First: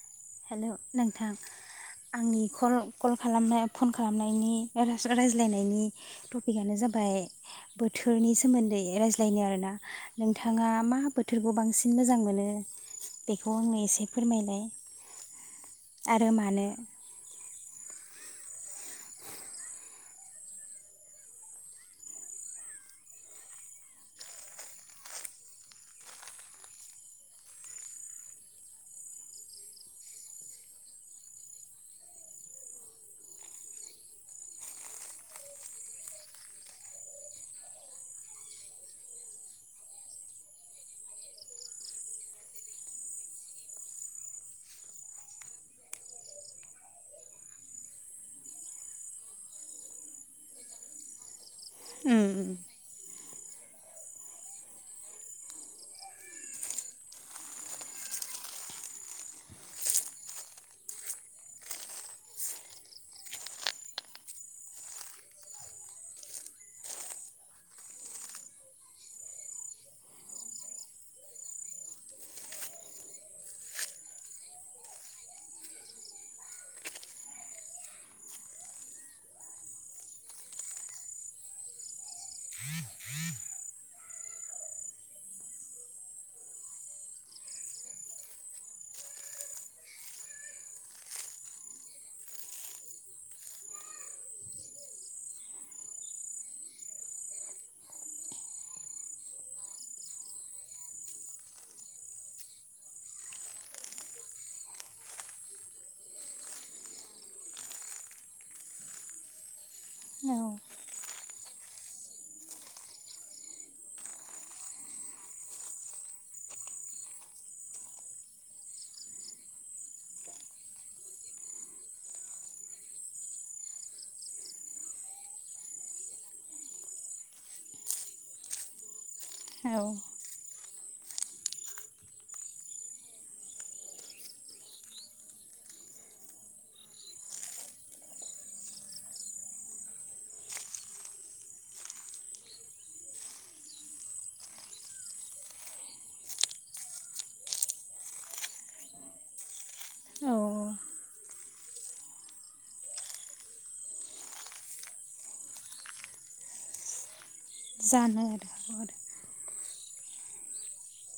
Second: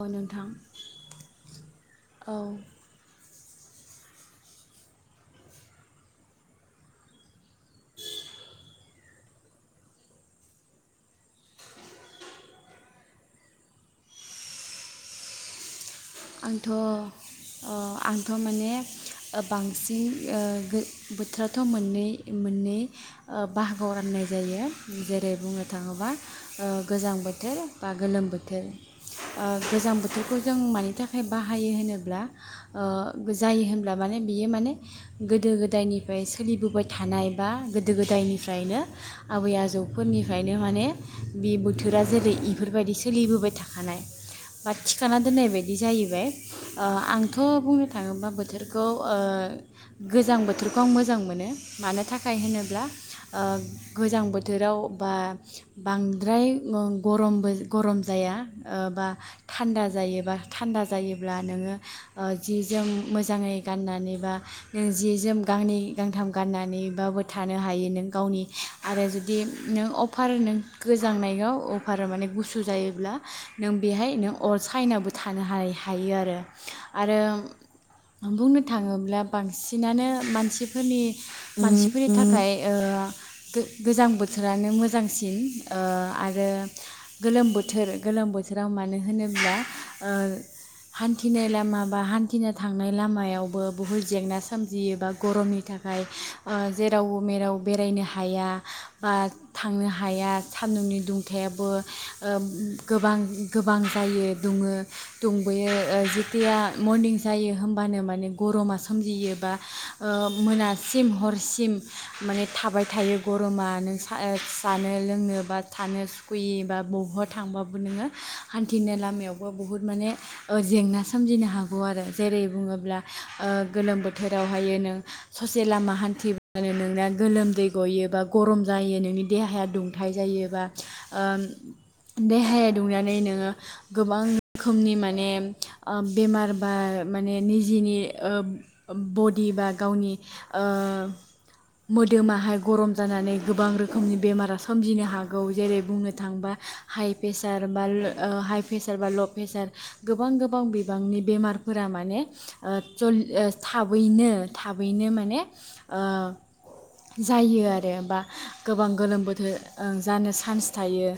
औ नोंथां हेलौ नोंथां औ आंनि कल कल खालामनाय फन खालामनायनि रायज्लायनायनि टपिकआनो जाबाय बोथोरनि सोमोन्दै रायज्लायनो आरोना नोंथाङा मा बोथोरखौ बांसिन मोजां मोनो बेखौ आंनो एसे फोरमायलाय आरो मानो आंथ' अ‌ आं थ' माने बांसिन ओ बोथोराथ' मोननै मोननै ओ बाहागोआव राननाय जायो जेरै बुंनो थाङोबा ओ गोजां बोथोर बा गोलोम बोथोर ओ गोजां बोथोरखौ जों मानि थाखाय नि बाहायो होनोब्ला ओ जायो होनब्ला माने बियो माने गोदो गोदायनिफ्राय सोलिबोबाय थानाय बा गोदो गोदायनिफ्रायनो आबै आजौफोरनिफ्रायनो माने बे बोथोरा जेरै इफोरबायदि सोलिबोबाय थाखानाय बा थिखाना दोननाय बायदि बिदि जाहैबाय ओ आंथ' बुंनो थाङोब्ला बोथोरखौ गोजां बोथोरखौ आं मोजां मोनो मानो थाखाय होनोब्ला ओ गोजां बोथोराव बा बांद्राय गरमबो गरम जाया बा थान्दा जायोबा थान्दा जायोब्ला नोङो ओ जि जोम मोजाङै गाननानै बा नों जि जोम गांनै गांथाम गाननानैबाबो थानो हायो नों गावनि आरो जुदि नों अफार नों गोजांनायाव अफार माने गुसु जायोब्ला नों बेहाय नों अर साइनाबो थानो हानाय हायो आरो आरो बुंनो थाङोब्ला बांसिनानो मानसिफोरनि मानसिफोरनि थाखाय ओ गोजां बोथोरानो मोजांसिन ओ आरो गोलोम बोथोर गोलोम बोथोराव मानो होनोब्ला ओ हान्थिनाय लामा बा हान्थिनो थांनाय लामायावबो बुहुत जेंना सोमजियो बा गरमनि थाखाय ओ जेरावबो मेराव बेरायनो हाया बा थांनो हाया सान्दुंनि दुंथायाबो ओ गोबां गोबां जायो दुङो दुंबोयो ओ जेतिगया मरनिं जायो होमबानो माने गरमा सोमजियो बा ओ औ मोनासिम हर सिम माने थाबाय थायो गरमा नों जानो लोंनो बा थानो सुखुयै बा बबावबा थांबाबो नोङो हान्थिनाय लामायाव बुहुद माने जेंना सोमजिनो हागौ आरो जेरै बुङोब्ला ओ गोलोम बोथोरावहाय नों ससे लामा हान्थिब्लानो नोंना गोलोमदै गयो बा गरम जायो नोंनि देहाया औ दुंथाय जायोबा ओ देहाया दुंनानै नोङो गोबां खोमनि माने ओ बेमार बा माने निजेनि ओ बडि बा गावनि ओ मोदोमाहाय गरम जानानै गोबां रोखोमनि बेमारा सोमजिनो हागौ जेरै बुंनो थाङोबा हाइ प्रेसार बा हाइ प्रेसार बा ल' प्रेसार गोबां औ गोबां बि गोबांनि बेमारफोरा माने ओ जल ओ थाबैनो थाबैनो माने ओ जायो आरो बा जानो आरो औ गोबां गोलोम बोथोर ओं जानो चान्स थायो।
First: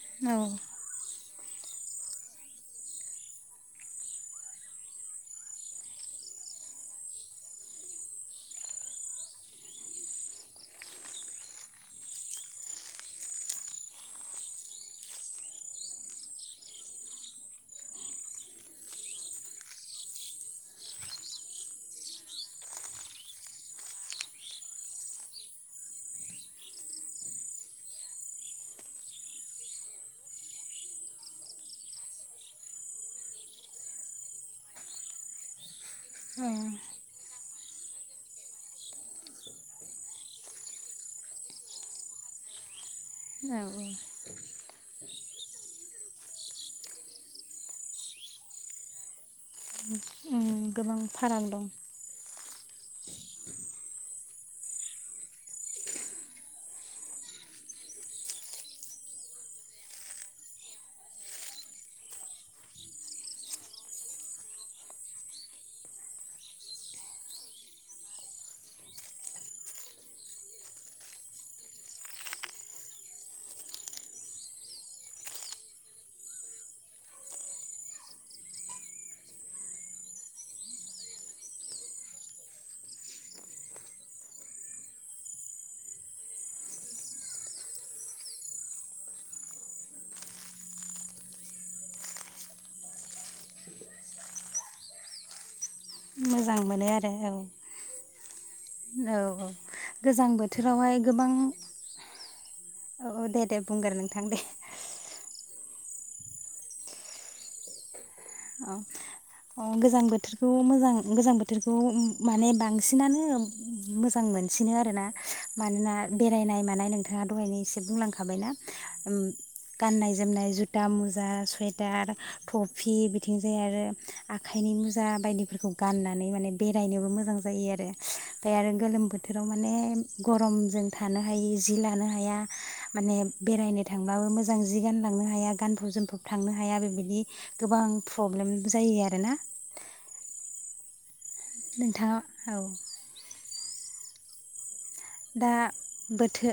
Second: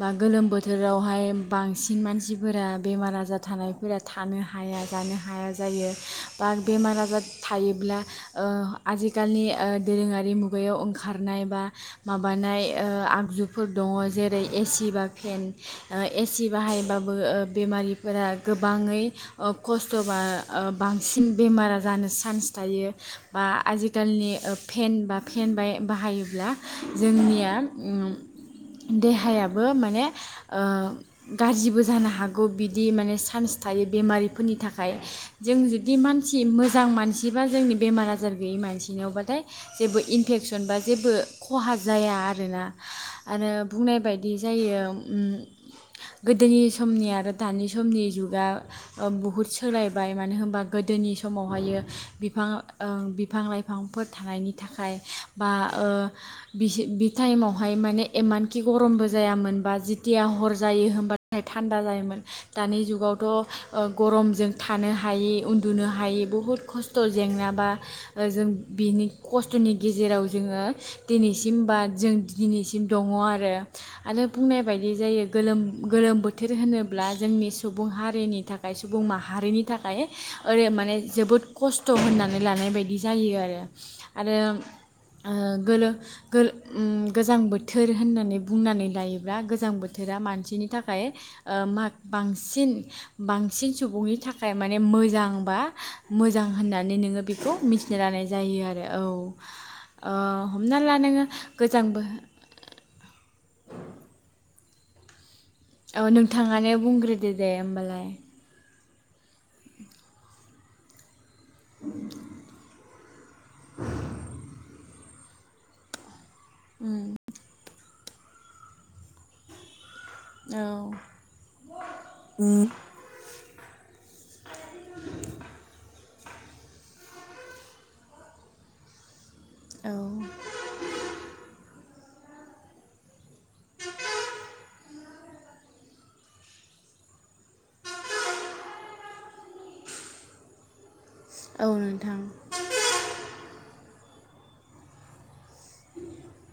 बा औ गोलोम बोथोरावहाय बांसिन मानसि फोरा बेमार आजार थानायफोरा थानो हाया जानो हाया जायो। बा बेमार आजार थायोब्ला ओ आजिखालनि ओ दोरोङारि मुगायाव ओंखारनाय बा माबानाय ओ आगजुफोर दङ जेरै एसि बा फेन ओ एसि बाहायबा ओ बेमारिफोरा गोबाङै ओ खस्थ' बा ओ बांसिन बेमारा जानो चान्स थायो बा आजिखालनि फेन बा फेन बा बाहायोब्ला जोंनिया उम देहायाबो माने ओ गाज्रिबो जानो हागौ बिदि माने चान्स थायो बेमारिफोरनि थाखाय। जों जु दि मानसि औ औ मोजां मानसि बा जोंनि बेमार आजार गैयि मानसिनियावबाथाय जेबो इनफेकसन बा जेबो खहा जाया आरोना। आरो बुंनाय बायदि जायो उम गोदोनि समनि आरो दानि समनि जुगा ओ बुहुद सोलायबाय मानो उम होनबा गोबां गोदोनि फाराग दं समावहायो बिफां ओं बिफां लाइफांफोर थानायनि थाखाय बा ओ बिस बि टाइमावहाय माने इमानखि गरमबो जायामोनबा जिथिया हर जायो होनबाथाय थान्दा जायोमोन। दानि जुगावथ' ओ गरमजों थानो हायि उन्दुनो हायि बुहुद खस्थ' जेंनाबा जों बिनि खस्थ'नि गेजेराव जोङो दिनैसिम बा जों दिनैसिम दङ' आरो। आरो बुंनाय बायदि जायो गोलोम गोलोम बो थोर होनोब्ला जोंनि सुबुं हारिनि थाखाय सुबुं माहारिनि थाखाय ओरै माने जोबोद खस्थ' होननानै लानाय बायदि जायो आरो। आरो ओ गोलो गोल उम गोजां बोथोर होननानै बुंनानै लायोब्ला गोजां बोथोरा मानसिनि थाखाय ओ मा बांसिन बांसिन सुबुंनि थाखाय माने मोजां बा मोजां मोनो होननानै आरो नोङो औ बेखौ मिथिनो लानाय जायो आ औ, ओ गोजां हमना ला बोथोरावहाय नोङो गोबां गोजांबो औ दे दे बुंगोर नोंथां दे। औ नोंथाङानो बुंग्रोदो दे होमबालाय। औ अ' गोजां बोथोरखौ मोजां गोजां बो थोरखौ माने बांसिनानो मोजां मोनसिनो आरोना। मानोना बेरायनाय मानाय नोंथाङा दहायनो एसे बुंलां खाबायना उम गाननाय जोमनाय औ जुथा, मुजा, सुवेटार, टफि बिथिं जाय आरो आखाइनि मुजा बायदिफोरखौ गानना नै माने बेरायनोबो मोजां जायो आरो ओमफ्राय आरो गोलोम बो थोराव माने औ गरमजों थानो हायि जि लानो हा या माने बेरायनो थांबाबो मोजां जि गानलांनो हाया गानफब जोमफब थांनो हाया बेबायदि गोबां प्रब्लेम जायो आरोना। औ नोंथाङा नोंथां औ दा बोथो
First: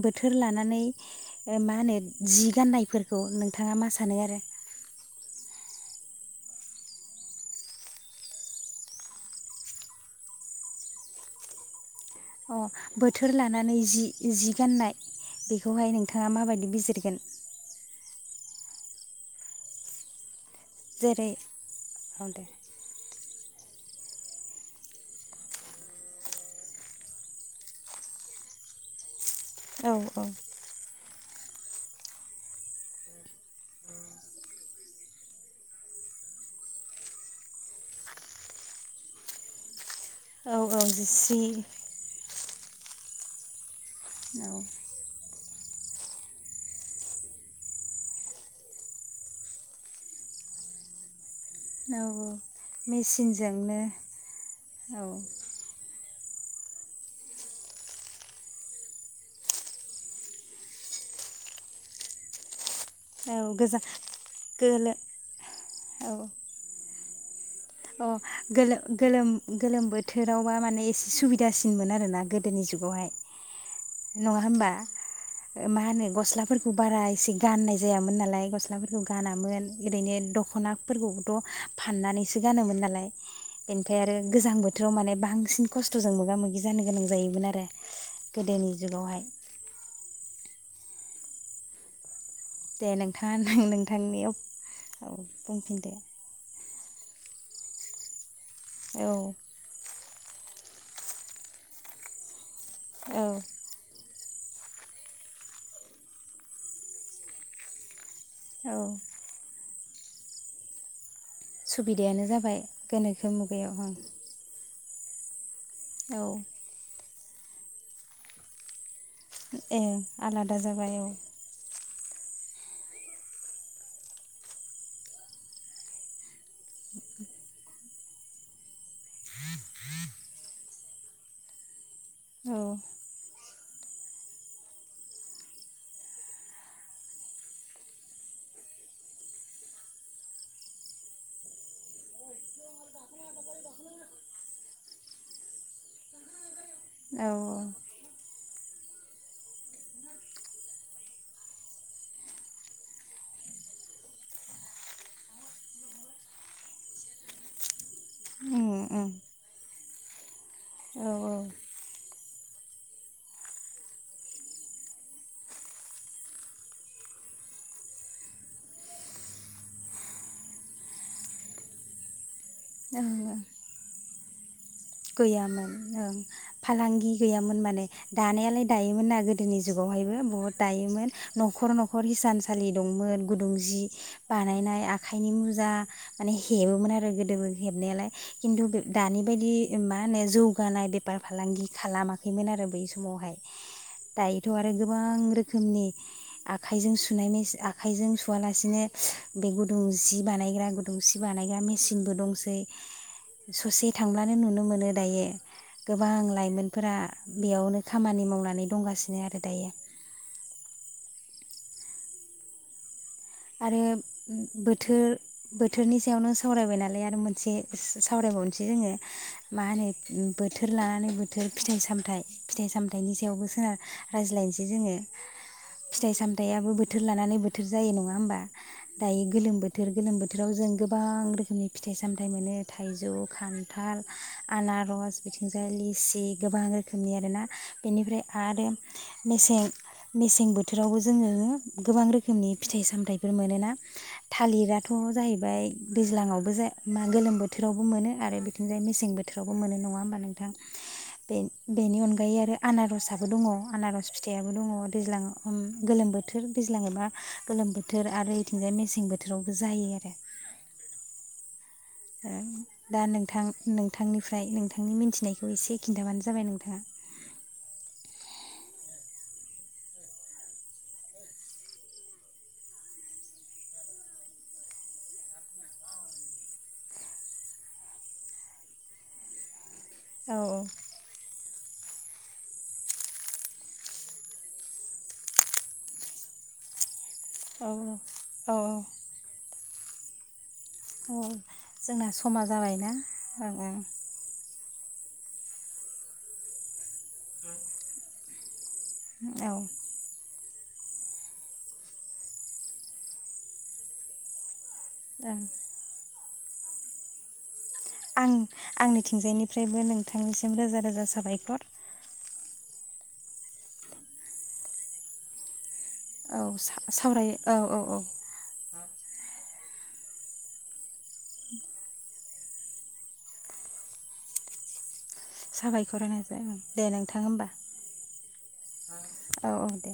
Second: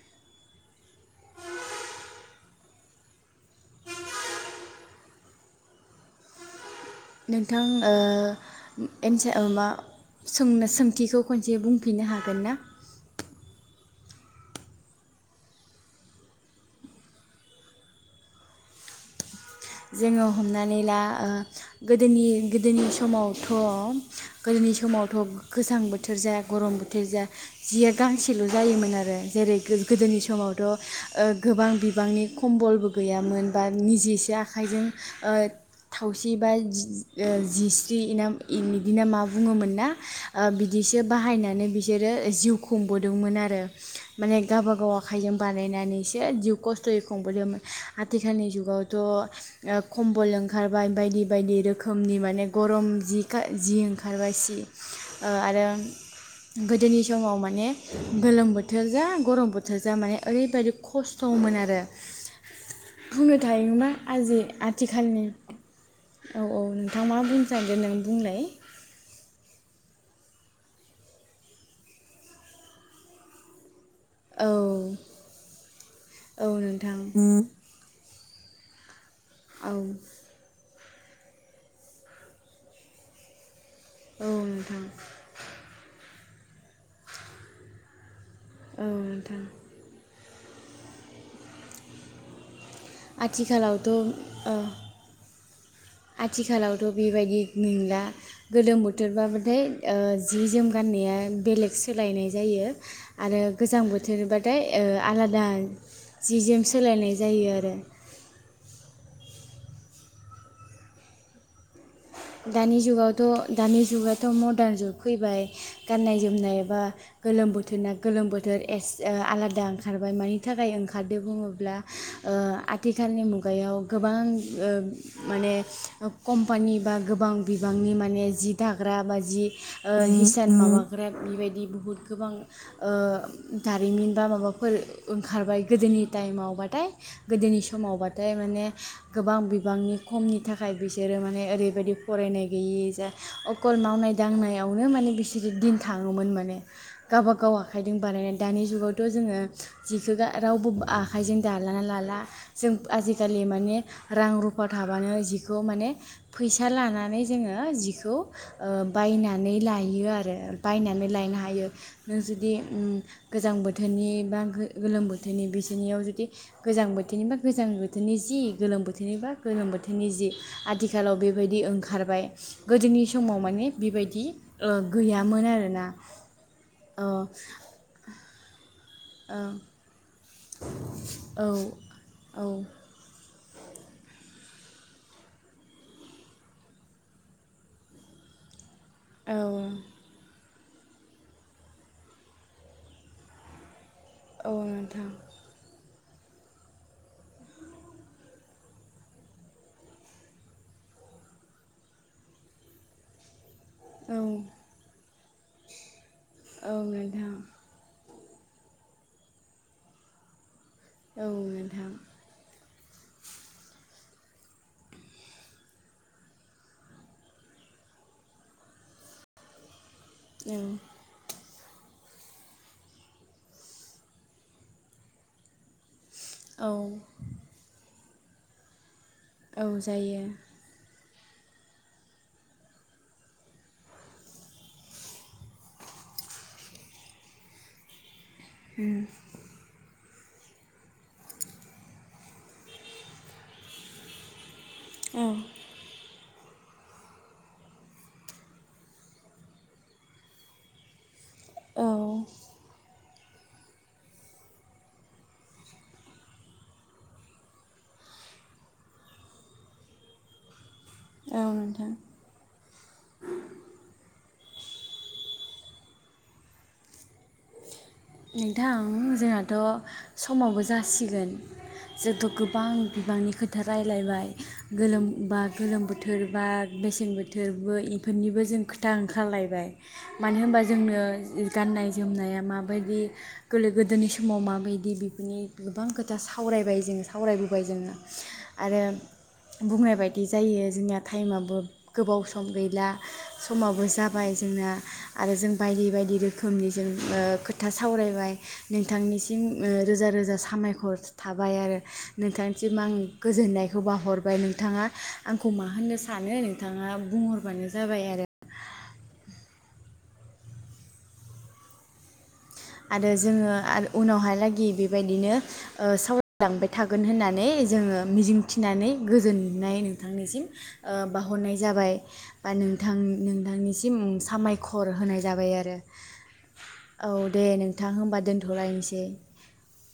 बो थोर लानानै मा होनो जि गान्नायफोरखौ नोंथाङा मा सानो आरो? नोंथां ओ [inaudible] सोंनो-सोंथिखौ खनसे बुं अ बोथोर लानानै जि जि गाननाय बेखौहाय नोंथाङा माबायदि बिजिरगोन? जोङो हमनानै ला जेरै औ गोदोनि दे गोदोनि समाव थ' गोदोनि समावथ' गोजां बोथोर जाया गरम बोथोर जााया जिया गांसेल' जायोमोन आरो। जेरै औ गोदोनि औ समावथ' गोबां बिबांनि खम्बलबो गैयामोन बा निजेसो आखाइजों थावसि बा जिस्रि बिदिना मा बुङोमोन ना। औ औ बिदिसो जिस्रि बाहायनानै बिसोरो जिउ खुंबोदोंमोन आरो। माने औ गावबा गाव आखायजों बानायनानैसो जिउ खस्थ'यै खुंबोदोंमोन आथिखालनि जुगावथ' खम्बल ओंखारबाय बायदि बायदि औ रोखोमनि औ माने गरम जि जि मेचिनजोंनो ओंखारबाय सि औ आरो गोदोनि समाव माने गोलोम बोथोर जा गरम बोथोर जा माने ओरैबायदि खस्थ'मोन आरो। औ बुंनो थायो गोजा मा आजि गोलो आथिखालनि औ औ नोंथाङ मा बुं अ गोलो गोलोम गोलोम बो बोथोरावबा माने एसे सुबिदासिनमोन आर ना गोदोनि जुगावहाय। नङा औ होमबा मा होनो औ गस्लाफोरखौ नोंथां बारा एसे गाननाय जायामोन नालाय। गस्लाफोर गानामोन औ ओरैनो दख'ना फोरखौबोथ' फाननानैसो गानोमोन नालाय। बेनिफ्राय आरो औ गोजां नोंथां बोथोराव माने बांसिन खस्थ'जों मोगा मोगि जानो गोनां जायोमोन आरो। गोदोनि औ जुगावहाय नोंथां दे नोंथाङा आथिखालावथ' नोंथांनि औ ओ बुंफिनदो। आथिखालावथ' बेबायदि नंला। गोलोम औ बोथोरबाबथाय ओ जि जोम गान्नाया बेलेग सोलायनाय जायो। औ आरो गोजां बोथोरनि बा थाय अ आलादा जि जोम सोलायनाय जायो आरो औ सुबिदायानो जाबाय दानि गोनोखो जुगावथ' मुगायाव दानि ओं जुगाथ' म- दान जुग फैबाय गाननाय औ जोमनायबा गोलोम बोथोर ना गोलोम बोथोर एस अ आलादा ए ओंखारबाय मानि आलादा थाखाय जाबाय औ ओंखारदो बुङोब्ला। अ आथिखालनि मुगायाव गोबां अ माने कम्पानि बा गोबां बिबांनि माने जि दाग्रा बा जि अ हिसान माबाग्रा बेबायदि बुहुत गोबां औ अ दारिमिन बा माबाफोर ओंखारबाय गोदोनि टाइमावबाथाय गोदोनि समावबाथाय माने गोबां बिबांनि खमनि थाखाय बिसोरो माने ओरैबायदि। फरायनाय गैयि जा अकल मावनाय दांनायावनो माने बिसोरो दिन थाङोमोन माने औ गावबा गाव आखाइजों बानायनाय दानि जुगावथ' जोङो जिखौ गा रावबो आखाइजों दालाना लाला जों आजिखालि माने रां रुफा थाबानो जिखौ माने फैसा लानानै माने जोङो जिखौ अ उम उम बायनानै लायो आरो औ बायनानै लायनो हायो नों जुदि उम गोजां बोथोरनि बा गो-गोलोम बोथोरनि बिसोरनियाव जुदि गोजां बोथोरनि बा गोजां बोथोरनि जि गोलोम बोथोरनि बा गोलोम बोथोरनि जि आथिखालाव बेबायदि ओं- खारबाय। गोदोनि ओं समाव ओं माने बेबायदि फि [inaudible] गैयामोन ओं औ फालांगि गैयामोन माने दानायालाय दायोमोन ना गोदो जुगावहायबो बहुत दायोमोन औ न'खर-न'खर हिसानसालि दंमोन गुदुं जि बानायनाय आखाइनि मुजा माने हेबोमोन आरो गोदोबो हेबनायालाय खिन्थु बे दानि औ बायदि मा होनो जो- गानाय बेफार फालांगि खालामाखैमोन आरो बै समावहाय। दायोथ' औ आरो नोंथां गोबां रोखोमनि आखाइजों सुनाय मेच आखाइजों सुवालासिनो बे गुदुं जि बानायग्रा गुदुं सि बानायग्रा मेसिनबो दंसै ससे औ थांब्ला- नो नुनो मोनो दायो। गोबां औ लाइमोनफोरा नोंथां बेयावनो खामानि मावनानै दंगासिनो आरो दायो। औ नोंथां। आरो बोथोर-बोथोरनि सायावनो सावरायबाय नालाय आरो मोनसे सावरायबावनोसै जोङो मा होनो औ बोथोर लानानै बोथोर फिथाइ -सामथाइ फिथाइ सामथाइनि सायावबो जोंहा रायज्लायनोसै जोङो फिथाइ- सामथाइयाबो औ बोथोर लानानै बोथोर जायो नङा होमबा? दायो गोलोम औ बोथोर गोलोम जायो बोथोराव जों गोब गोबां रोखोमनि फिथाइ-सामथाइ मोनो थाइजौ खान्थाल आनार'स बिथिंजाय लिसि गोबां रोखोमनि आरोना बेनिफ्राय आरो मेसें मेसें बोथोरावबो जोङो गोबां रोखोमनि फिथाइ-साम थाइफोर मोनो ना थालिरा थ' औ जाहैबाय दैज्लांङावबो जाय मा गोलोम बोथोरावबो मोनो आरो बिथिंजाय मेसें बोथोरावबो मोनो नङा होमबा नोंथां? बेन औ बेनि अनगायै औ आरो आनार'सा दङ' आनार'स फिथाइयाबो दङ' दैज्लाङाव ओम गोलोम बोथोर दैज्लां एबा गोलोम बोथ थोर आरो इथिंजाय मेसें बोथोरावबो जायो आरो ओ नोंथ दा नोंथां नोंथांनि ओमफ्राय नोंथांनि मिनथिनायखौ एसे खिन्थाबानो जाबाय नोंथाङा नोंथां जोंहाथ' समावबो जासिगोन जोंथ' गोबां बिबांनि खोथा रायलायबाय गोलोम बा गोलोम बोथोर बा बेसेन बोथोरबो इफोरनिबो जों खोथा ओंखारलायबाय औ मानो होमबा जोंनो गाननाय ज जोमनाया मा बायदि गोल्लो गोदोनि समाव माबायदि बेफोरनि गोबां खोथा सावरायबाय जोङो सावरायबोबाय औ जोङो औ आरो बुंनाय बायदि जायो जोंनिया औ थाइमाबो जोंना गोबाव समा सम गैला जाबायना ओं ओं समाबो जाबाय जोंना आरो जों बायदि बायदि रोखोमनि जों ओ खोथ था सावरायबाय नोंथांनिसिम औ ओ रोजा रोजा साह [unintelligible] मायखरस थाबाय आरो नोंथांनिसिम आं गोजोननायखौ बाहरबाय नोंथाङा ओं आंखौ मा होननो स सानो नोंथाङा बुंहरबानो ज आं आंनिथिंजायनिफ्रायबो नों थांनिसिम रोजा-रोजा साबायखर आरो जोङो आर उनावहालागि बेबायदिनो ओ औ सावरायलांबाय थागोन सावराय होननानै औ औ औ जोङो मिजिंथिनानै गोजोननाय नोंथांनिसिम ओ बाउहरनाय जाबाय बा नोंथां नोंथांनिसिम सामायखर होनाय ज साबायखर होनाय जाबाय ओं दे नों थाङो दे होमबा। नोंथां होमबा दोनथ'लायनोसै औ औ दे